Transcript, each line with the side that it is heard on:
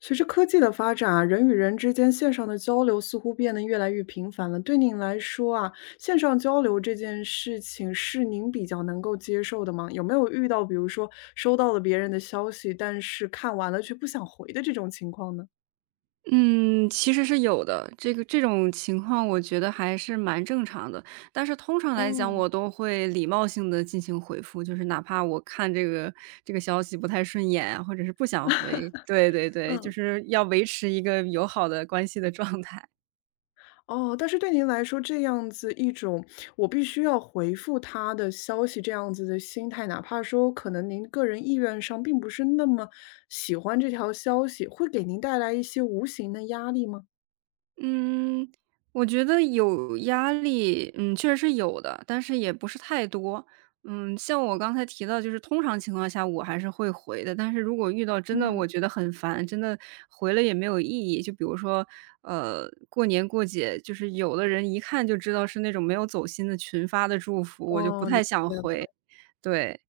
left: 随着科技的发展啊，人与人之间线上的交流似乎变得越来越频繁了。对您来说啊，线上交流这件事情是您比较能够接受的吗？有没有遇到比如说收到了别人的消息，但是看完了却不想回的这种情况呢？
right: 嗯，其实是有的，这种情况我觉得还是蛮正常的。但是通常来讲，
left: 哦，
right: 我都会礼貌性的进行回复，就是哪怕我看这个消息不太顺眼啊或者是不想回对对对，就
left: 嗯。
right: 是要维持一个友好的关系的状态。
left: 哦，但是对您来说，这样子一种我必须要回复他的消息，这样子的心态，哪怕说可能您个人意愿上并不是那么喜欢这条消息，会给您带来一些无形的压力吗？
right: 嗯，我觉得有压力，确实是有的，但是也不是太多。像我刚才提到，就是通常情况下我还是会回的，但是如果遇到真的我
left: 嗯。
right: 觉得很烦，真的回了也没有意义。就比如说，过年过节，就是有的人一看就知道是那种没有走心的群发的祝福，我就不
left: 哦，
right: 太
left: 理
right: 想
left: 解了。
right: 回。对，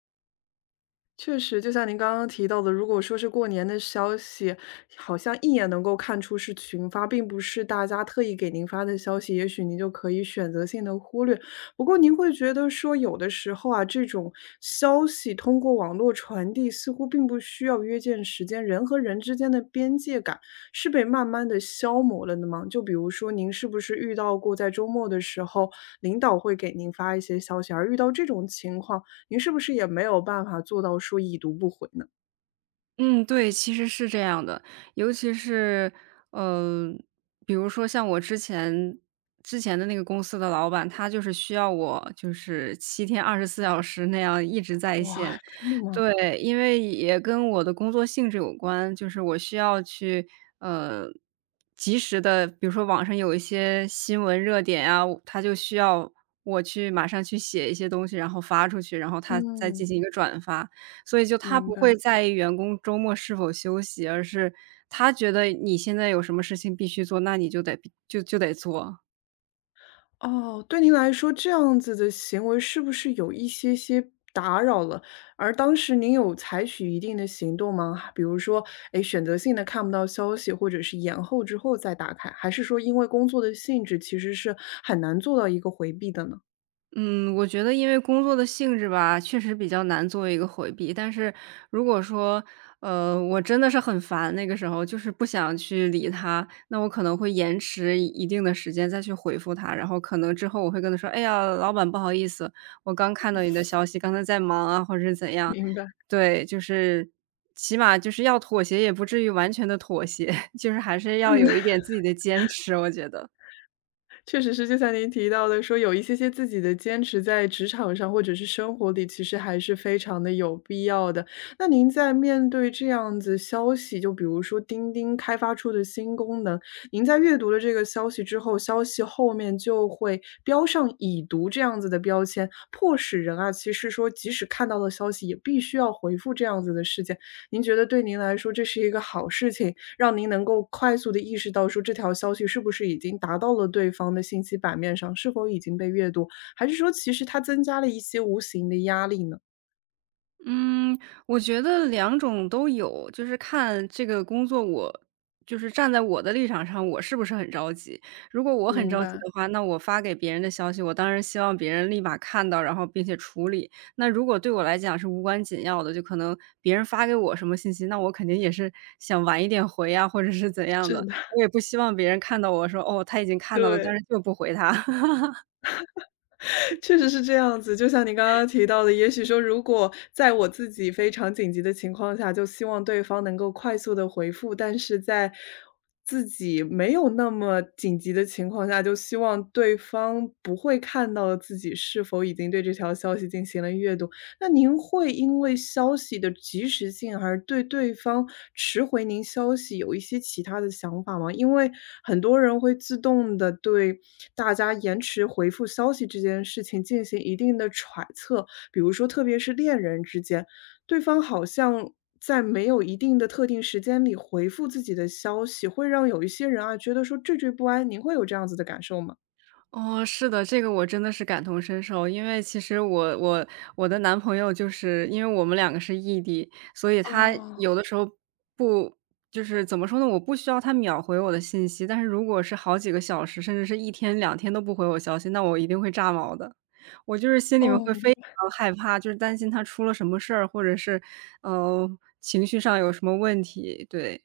left: 确实，就像您刚刚提到的，如果说是过年的消息，好像一眼能够看出是群发，并不是大家特意给您发的消息，也许您就可以选择性的忽略。不过，您会觉得说，有的时候啊，这种消息通过网络传递，似乎并不需要约见时间，人和人之间的边界感是被慢慢的消磨了的吗？就比如说，您是不是遇到过在周末的时候，领导会给您发一些消息，而遇到这种情况？您是不是也没有办法做到说已读不回呢？
right: 嗯，对，其实是这样的，尤其是，呃，比如说像我之前的那个公司的老板，他就是需要我就是7天24小时那样一直在
left: 哇，
right: 线。
left: 真的吗？
right: 对，因为也跟我的工作性质有关，就是我需要去，呃，及时的，比如说网上有一些新闻热点啊，他就需要我去马上去写一些东西，然后发出去，然后他再进
left: 嗯，
right: 行一个转发。所以就他
left: 明
right: 不
left: 白。
right: 会在意员工周末是否休息，而是他觉得你现在有什么事情必须做，那你就得做。
left: 哦，对您来说，这样子的行为是不是有一些些打扰了？而当时您有采取一定的行动吗？比如说，哎，选择性的看不到消息，或者是延后之后再打开，还是说因为工作的性质，其实是很难做到一个回避的呢？
right: 嗯，我觉得因为工作的性质吧，确实比较难做一个回避。但是如果说，我真的是很烦，那个时候就是不想去理他，那我可能会延迟一定的时间再去回复他，然后可能之后我会跟他说：“哎呀，老板，不好意思，我刚看到你的消息，刚才在忙啊，或者是怎样。”
left: 明白。
right: 对，就是起码就是要妥协，也不至于完全的妥协，就是还是要有一点自己的坚持，我觉得。
left: 确实是，就像您提到的，说有一些些自己的坚持，在职场上或者是生活里，其实还是非常的有必要的。那您在面对这样子消息，就比如说钉钉开发出的新功能，您在阅读了这个消息之后，消息后面就会标上已读这样子的标签，迫使人啊，其实说即使看到了消息，也必须要回复这样子的事件。您觉得对您来说这是一个好事情，让您能够快速地意识到说这条消息是不是已经达到了对方的信息版面上，是否已经被阅读，还是说其实它增加了一些无形的压力呢？
right: 嗯，我觉得两种都有，就是看这个工作我就是站在我的立场上，我是不是很着急。如果我很
left: 明
right: 着急
left: 白。
right: 的话，那我发给别人的消息，我当然希望别人立马看到，然后并且处理。那如果对我来讲是无关紧要的，就可能别人发给我什么信息，那我肯定也是想晚一点回呀，或者是怎样
left: 是
right: 的。
left: 的，
right: 我也不希望别人看到我说：“哦，他已经 看到了，但
left: 对，
right: 是就不回他。
left: 确实是这样子。就像您刚刚提到的，也许说如果在我自己非常紧急的情况下，就希望对方能够快速的回复，但是在自己没有那么紧急的情况下，就希望对方不会看到自己是否已经对这条消息进行了阅读。那您会因为消息的及时性，而对对方迟回您消息有一些其他的想法吗？因为很多人会自动的对大家延迟回复消息这件事情进行一定的揣测，比如说特别是恋人之间，对方好像在没有一定的特定时间里回复自己的消息，会让有一些人啊，觉得说惴惴不安，您会有这样子的感受吗？
right: 哦，是的，这个我真的是感同身受。因为其实我的男朋友就是因为我们两个是异地，所以他
left: 哦。
right: 有的时候不就是怎么说呢，我不需要他秒回我的信息，但是如果是好几个小时，甚至是一天两天都不回我消息，那我一定会炸毛的。我就是心里面
left: 哦，
right: 会非
left: 明白。
right: 常害怕，就是担心他出了什么事儿，或者是，呃，情绪上有什么问题，对。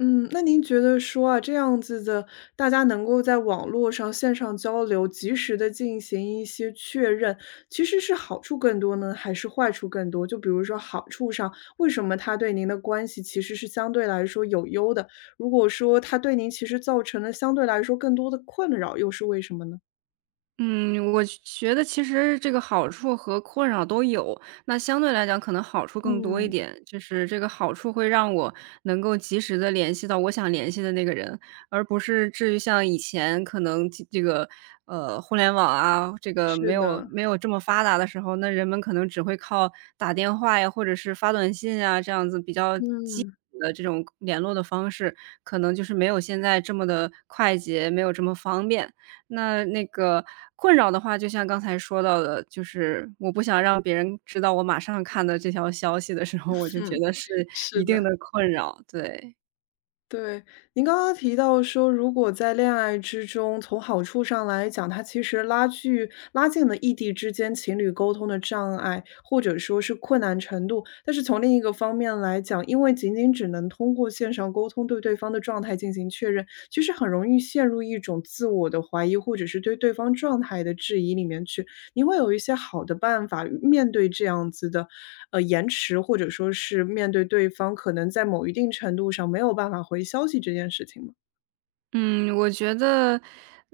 left: 嗯，那您觉得说啊，这样子的，大家能够在网络上线上交流，及时的进行一些确认，其实是好处更多呢，还是坏处更多？就比如说好处上，为什么它对您的关系其实是相对来说有优的？如果说它对您其实造成了相对来说更多的困扰，又是为什么呢？
right: 嗯，我觉得其实这个好处和困扰都有，那相对来讲可能好处更多一
left: 嗯，
right: 点，就是这个好处会让我能够及时的联系到我想联系的那个人，而不是至于像以前可能这个，互联网啊，这个没
left: 是
right: 有
left: 的，
right: 没有这么发达的时候，那人们可能只会靠打电话呀，或者是发短信啊，这样子比较基
left: 嗯，
right: 础的这种联络的方式，可能就是没有现在这么的快捷，没有这么方便。那个困扰的话，就像刚才说到的，就是我不想让别人知道我马上看到这条消息的时候，我就 觉
left: 嗯，
right: 得是
left: 是
right: 一定的
left: 的。
right: 困扰，对。
left: 对，您刚刚提到说，如果在恋爱之中，从好处上来讲，它其实拉距拉近了异地之间情侣沟通的障碍，或者说是困难程度。但是从另一个方面来讲，因为仅仅只能通过线上沟通对对方的状态进行确认，其实很容易陷入一种自我的怀疑，或者是对对方状态的质疑里面去。你会有一些好的办法面对这样子的，延迟，或者说是面对对方可能在某一定程度上没有办法回消息这件事情吗？
right: 嗯，我觉得，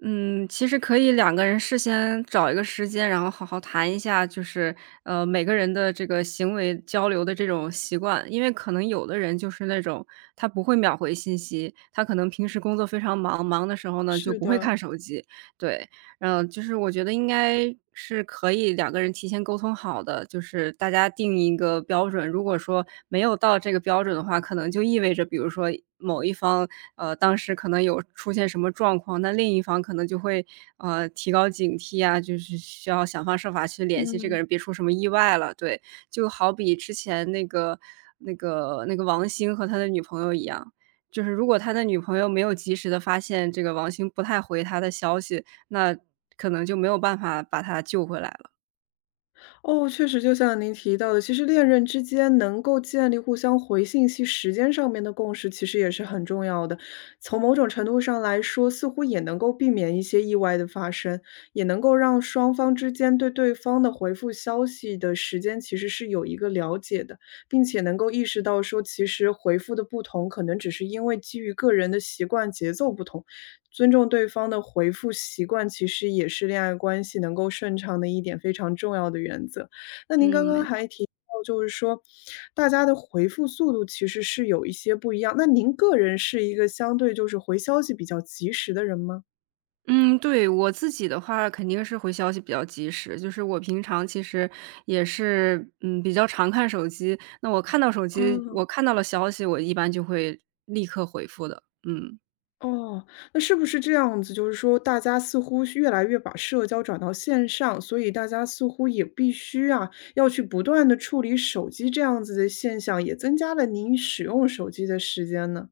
right: 其实可以两个人事先找一个时间，然后好好谈一下，就是，每个人的这个行为交流的这种习惯。因为可能有的人就是那种，他不会秒回信息，他可能平时工作非常忙，忙的时候呢，就
left: 是
right: 不会看
left: 的，
right: 手机，对。就是我觉得应该是可以两个人提前沟通好的，就是大家定一个标准。如果说没有到这个标准的话，可能就意味着，比如说某一方，当时可能有出现什么状况，那另一方可能就会提高警惕啊，就是需要想方设法去联系
left: 嗯。
right: 这个人，别出什么意外了。对，就好比之前那个王兴和他的女朋友一样。就是如果他的女朋友没有及时的发现这个王兴不太回他的消息，那可能就没有办法把他救回来了。
left: 哦，确实就像您提到的，其实恋人之间能够建立互相回信息时间上面的共识，其实也是很重要的。从某种程度上来说，似乎也能够避免一些意外的发生，也能够让双方之间对对方的回复消息的时间其实是有一个了解的，并且能够意识到说，其实回复的不同，可能只是因为基于个人的习惯节奏不同，尊重对方的回复习惯，其实也是恋爱关系能够顺畅的一点非常重要的原则。那您刚
right: 嗯，没
left: 刚
right: 错。
left: 还提到，就是说大家的回复速度其实是有一些不一样。那您个人是一个相对就是回消息比较及时的人吗？
right: 嗯，对，我自己的话肯定是回消息比较及时，就是我平常其实也是，比较常看手机，那我看到手机
left: 哦
right: 我看到了消息，我一般就会立刻回复的，嗯。
left: 哦，那是不是这样子？就是说，大家似乎是越来越把社交转到线上，所以大家似乎也必须啊，要去不断的处理手机这样子的现象，也增加了您使用手机的时间呢？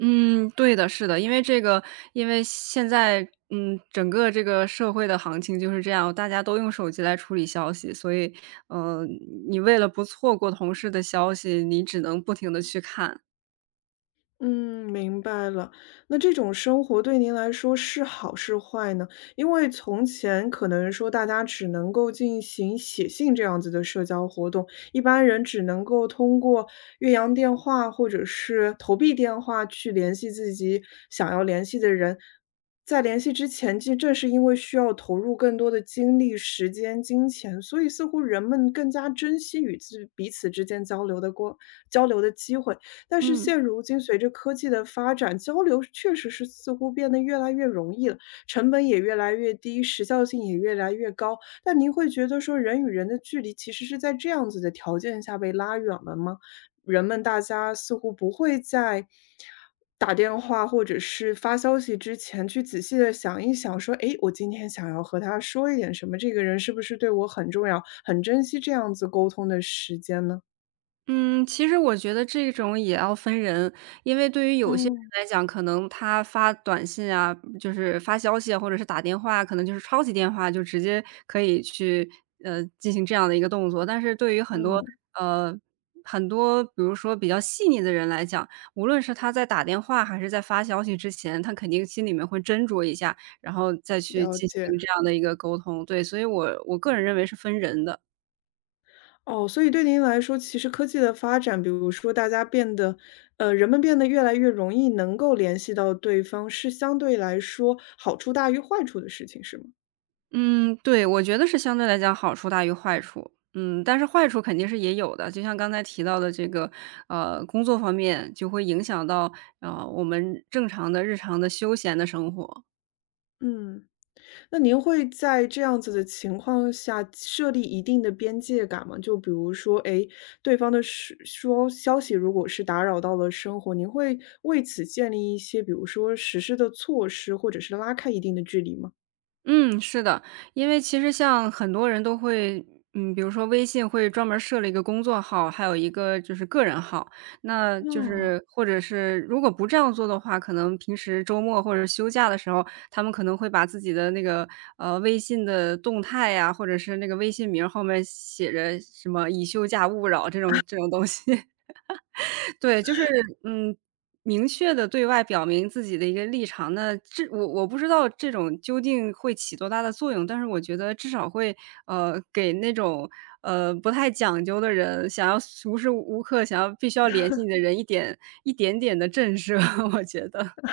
right: 嗯，对的，是的，因为现在，整个这个社会的行情就是这样，大家都用手机来处理消息，所以，呃，你为了不错过同事的消息，你只能不停的去看。
left: 嗯，明白了。那这种生活对您来说是好是坏呢？因为从前可能说大家只能够进行写信这样子的社交活动，一般人只能够通过越洋电话或者是投币电话去联系自己想要联系的人。在联系之前，其实正是因为需要投入更多的精力、时间、金钱，所以似乎人们更加珍惜与自彼此之间交流的过交流的机会。但是
right: 嗯
left: 现如今，随着科技的发展，交流确实是似乎变得越来越容易了，成本也越来越低，时效性也越来越高。但您会觉得说，人与人的距离其实是在这样子的条件下被拉远了吗？人们大家似乎不会在打电话或者是发消息之前去仔细的想一想，说，诶，我今天想要和他说一点什么，这个人是不是对我很重要，很珍惜这样子沟通的时间呢？
right: 嗯，其实我觉得这种也要分人，因为对于有些人
left: 嗯
right: 来讲，可能他发短信啊，就是发消息啊，或者是打电话，可能就是超级电话就直接可以去进行这样的一个动作。但是对于
left: 嗯，
right: 呃很多，比如说比较细腻的人来讲，无论是他在打电话还是在发消息之前，他肯定心里面会斟酌一下，然后再去
left: 了
right: 进行
left: 解。
right: 这样的一个沟通。对，所以我个人认为是分人的。
left: 哦，所以对您来说，其实科技的发展，比如说大家变得，人们变得越来越容易能够联系到对方，是相对来说好处大于坏处的事情，是吗？
right: 嗯，对，我觉得是相对来讲好处大于坏处。嗯，但是坏处肯定是也有的，就像刚才提到的这个，工作方面就会影响到，我们正常的日常的休闲的生活。
left: 嗯。那您会在这样子的情况下设立一定的边界感吗？就比如说，诶，对方的是说消息如果是打扰到了生活，您会为此建立一些，比如说实施的措施，或者是拉开一定的距离吗？
right: 嗯，是的，因为其实像很多人都会，比如说微信会专门儿设了一个工作号，还有一个就是个人号，那就
left: 哦
right: 是或者是如果不这样做的话，可能平时周末或者休假的时候，他们可能会把自己的那个微信的动态呀，或者是那个微信名儿后面写着什么“已休假勿扰”这种东西，对，就是，嗯，明确的对外表明自己的一个立场，那这我不知道这种究竟会起多大的作用，但是我觉得至少会，给那种，不太讲究的人，想要无时无刻想要必须要联系你的人一点点的震慑，我觉得。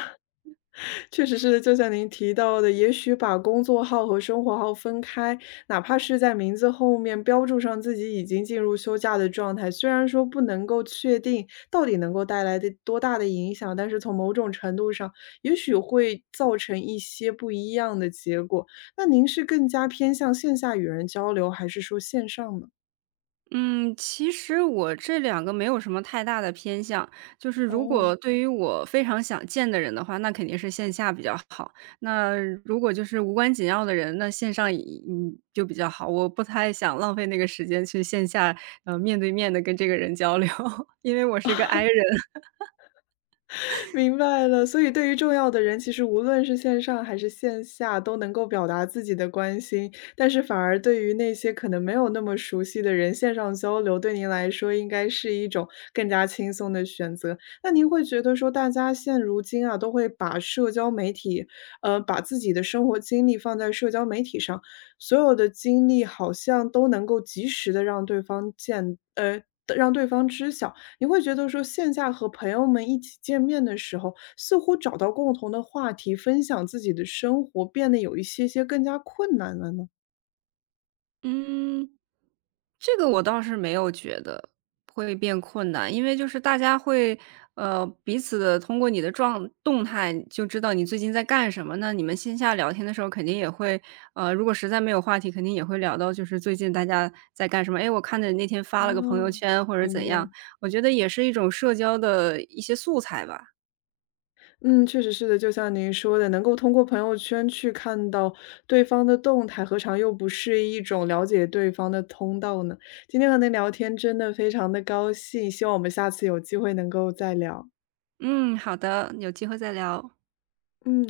left: 确实是，就像您提到的，也许把工作号和生活号分开，哪怕是在名字后面标注上自己已经进入休假的状态，虽然说不能够确定到底能够带来的多大的影响，但是从某种程度上，也许会造成一些不一样的结果。那您是更加偏向线下与人交流，还是说线上呢？
right: 嗯，其实我这两个没有什么太大的偏向，就是如
left: 哦。
right: 果对于我非常想见的人的话，那肯定是线下比较好。那如果就是无关紧要的人，那线上也就比较好。我不太想浪费那个时间去线下，面对面的跟这个人交流，因为我是一个 I 人。
left: 明白了，所以对于重要的人，其实无论是线上还是线下，都能够表达自己的关心。但是反而对于那些可能没有那么熟悉的人，线上交流对您来说应该是一种更加轻松的选择。那您会觉得说，大家现如今啊，都会把社交媒体，把自己的生活经历放在社交媒体上，所有的经历好像都能够及时的让对方见，让对方知晓。你会觉得说线下和朋友们一起见面的时候，似乎找到共同的话题，分享自己的生活，变得有一些些更加困难了呢？
right: 嗯。这个我倒是没有觉得会变困难，因为就是大家会，彼此的通过你的状动态就知道你最近在干什么。那你们线下聊天的时候肯定也会，如果实在没有话题，肯定也会聊到就是最近大家在干什么。哎，我看着你那天发了个朋
left: 哦，
right: 友圈或者
left: 明
right: 怎样，
left: 白。
right: 我觉得也是一种社交的一些素材吧。
left: 嗯，确实是的，就像您说的，能够通过朋友圈去看到对方的动态，何尝又不是一种了解对方的通道呢？今天和您聊天真的非常的高兴，希望我们下次有机会能够再聊。
right: 嗯，好的，有机会再聊。
left: 嗯。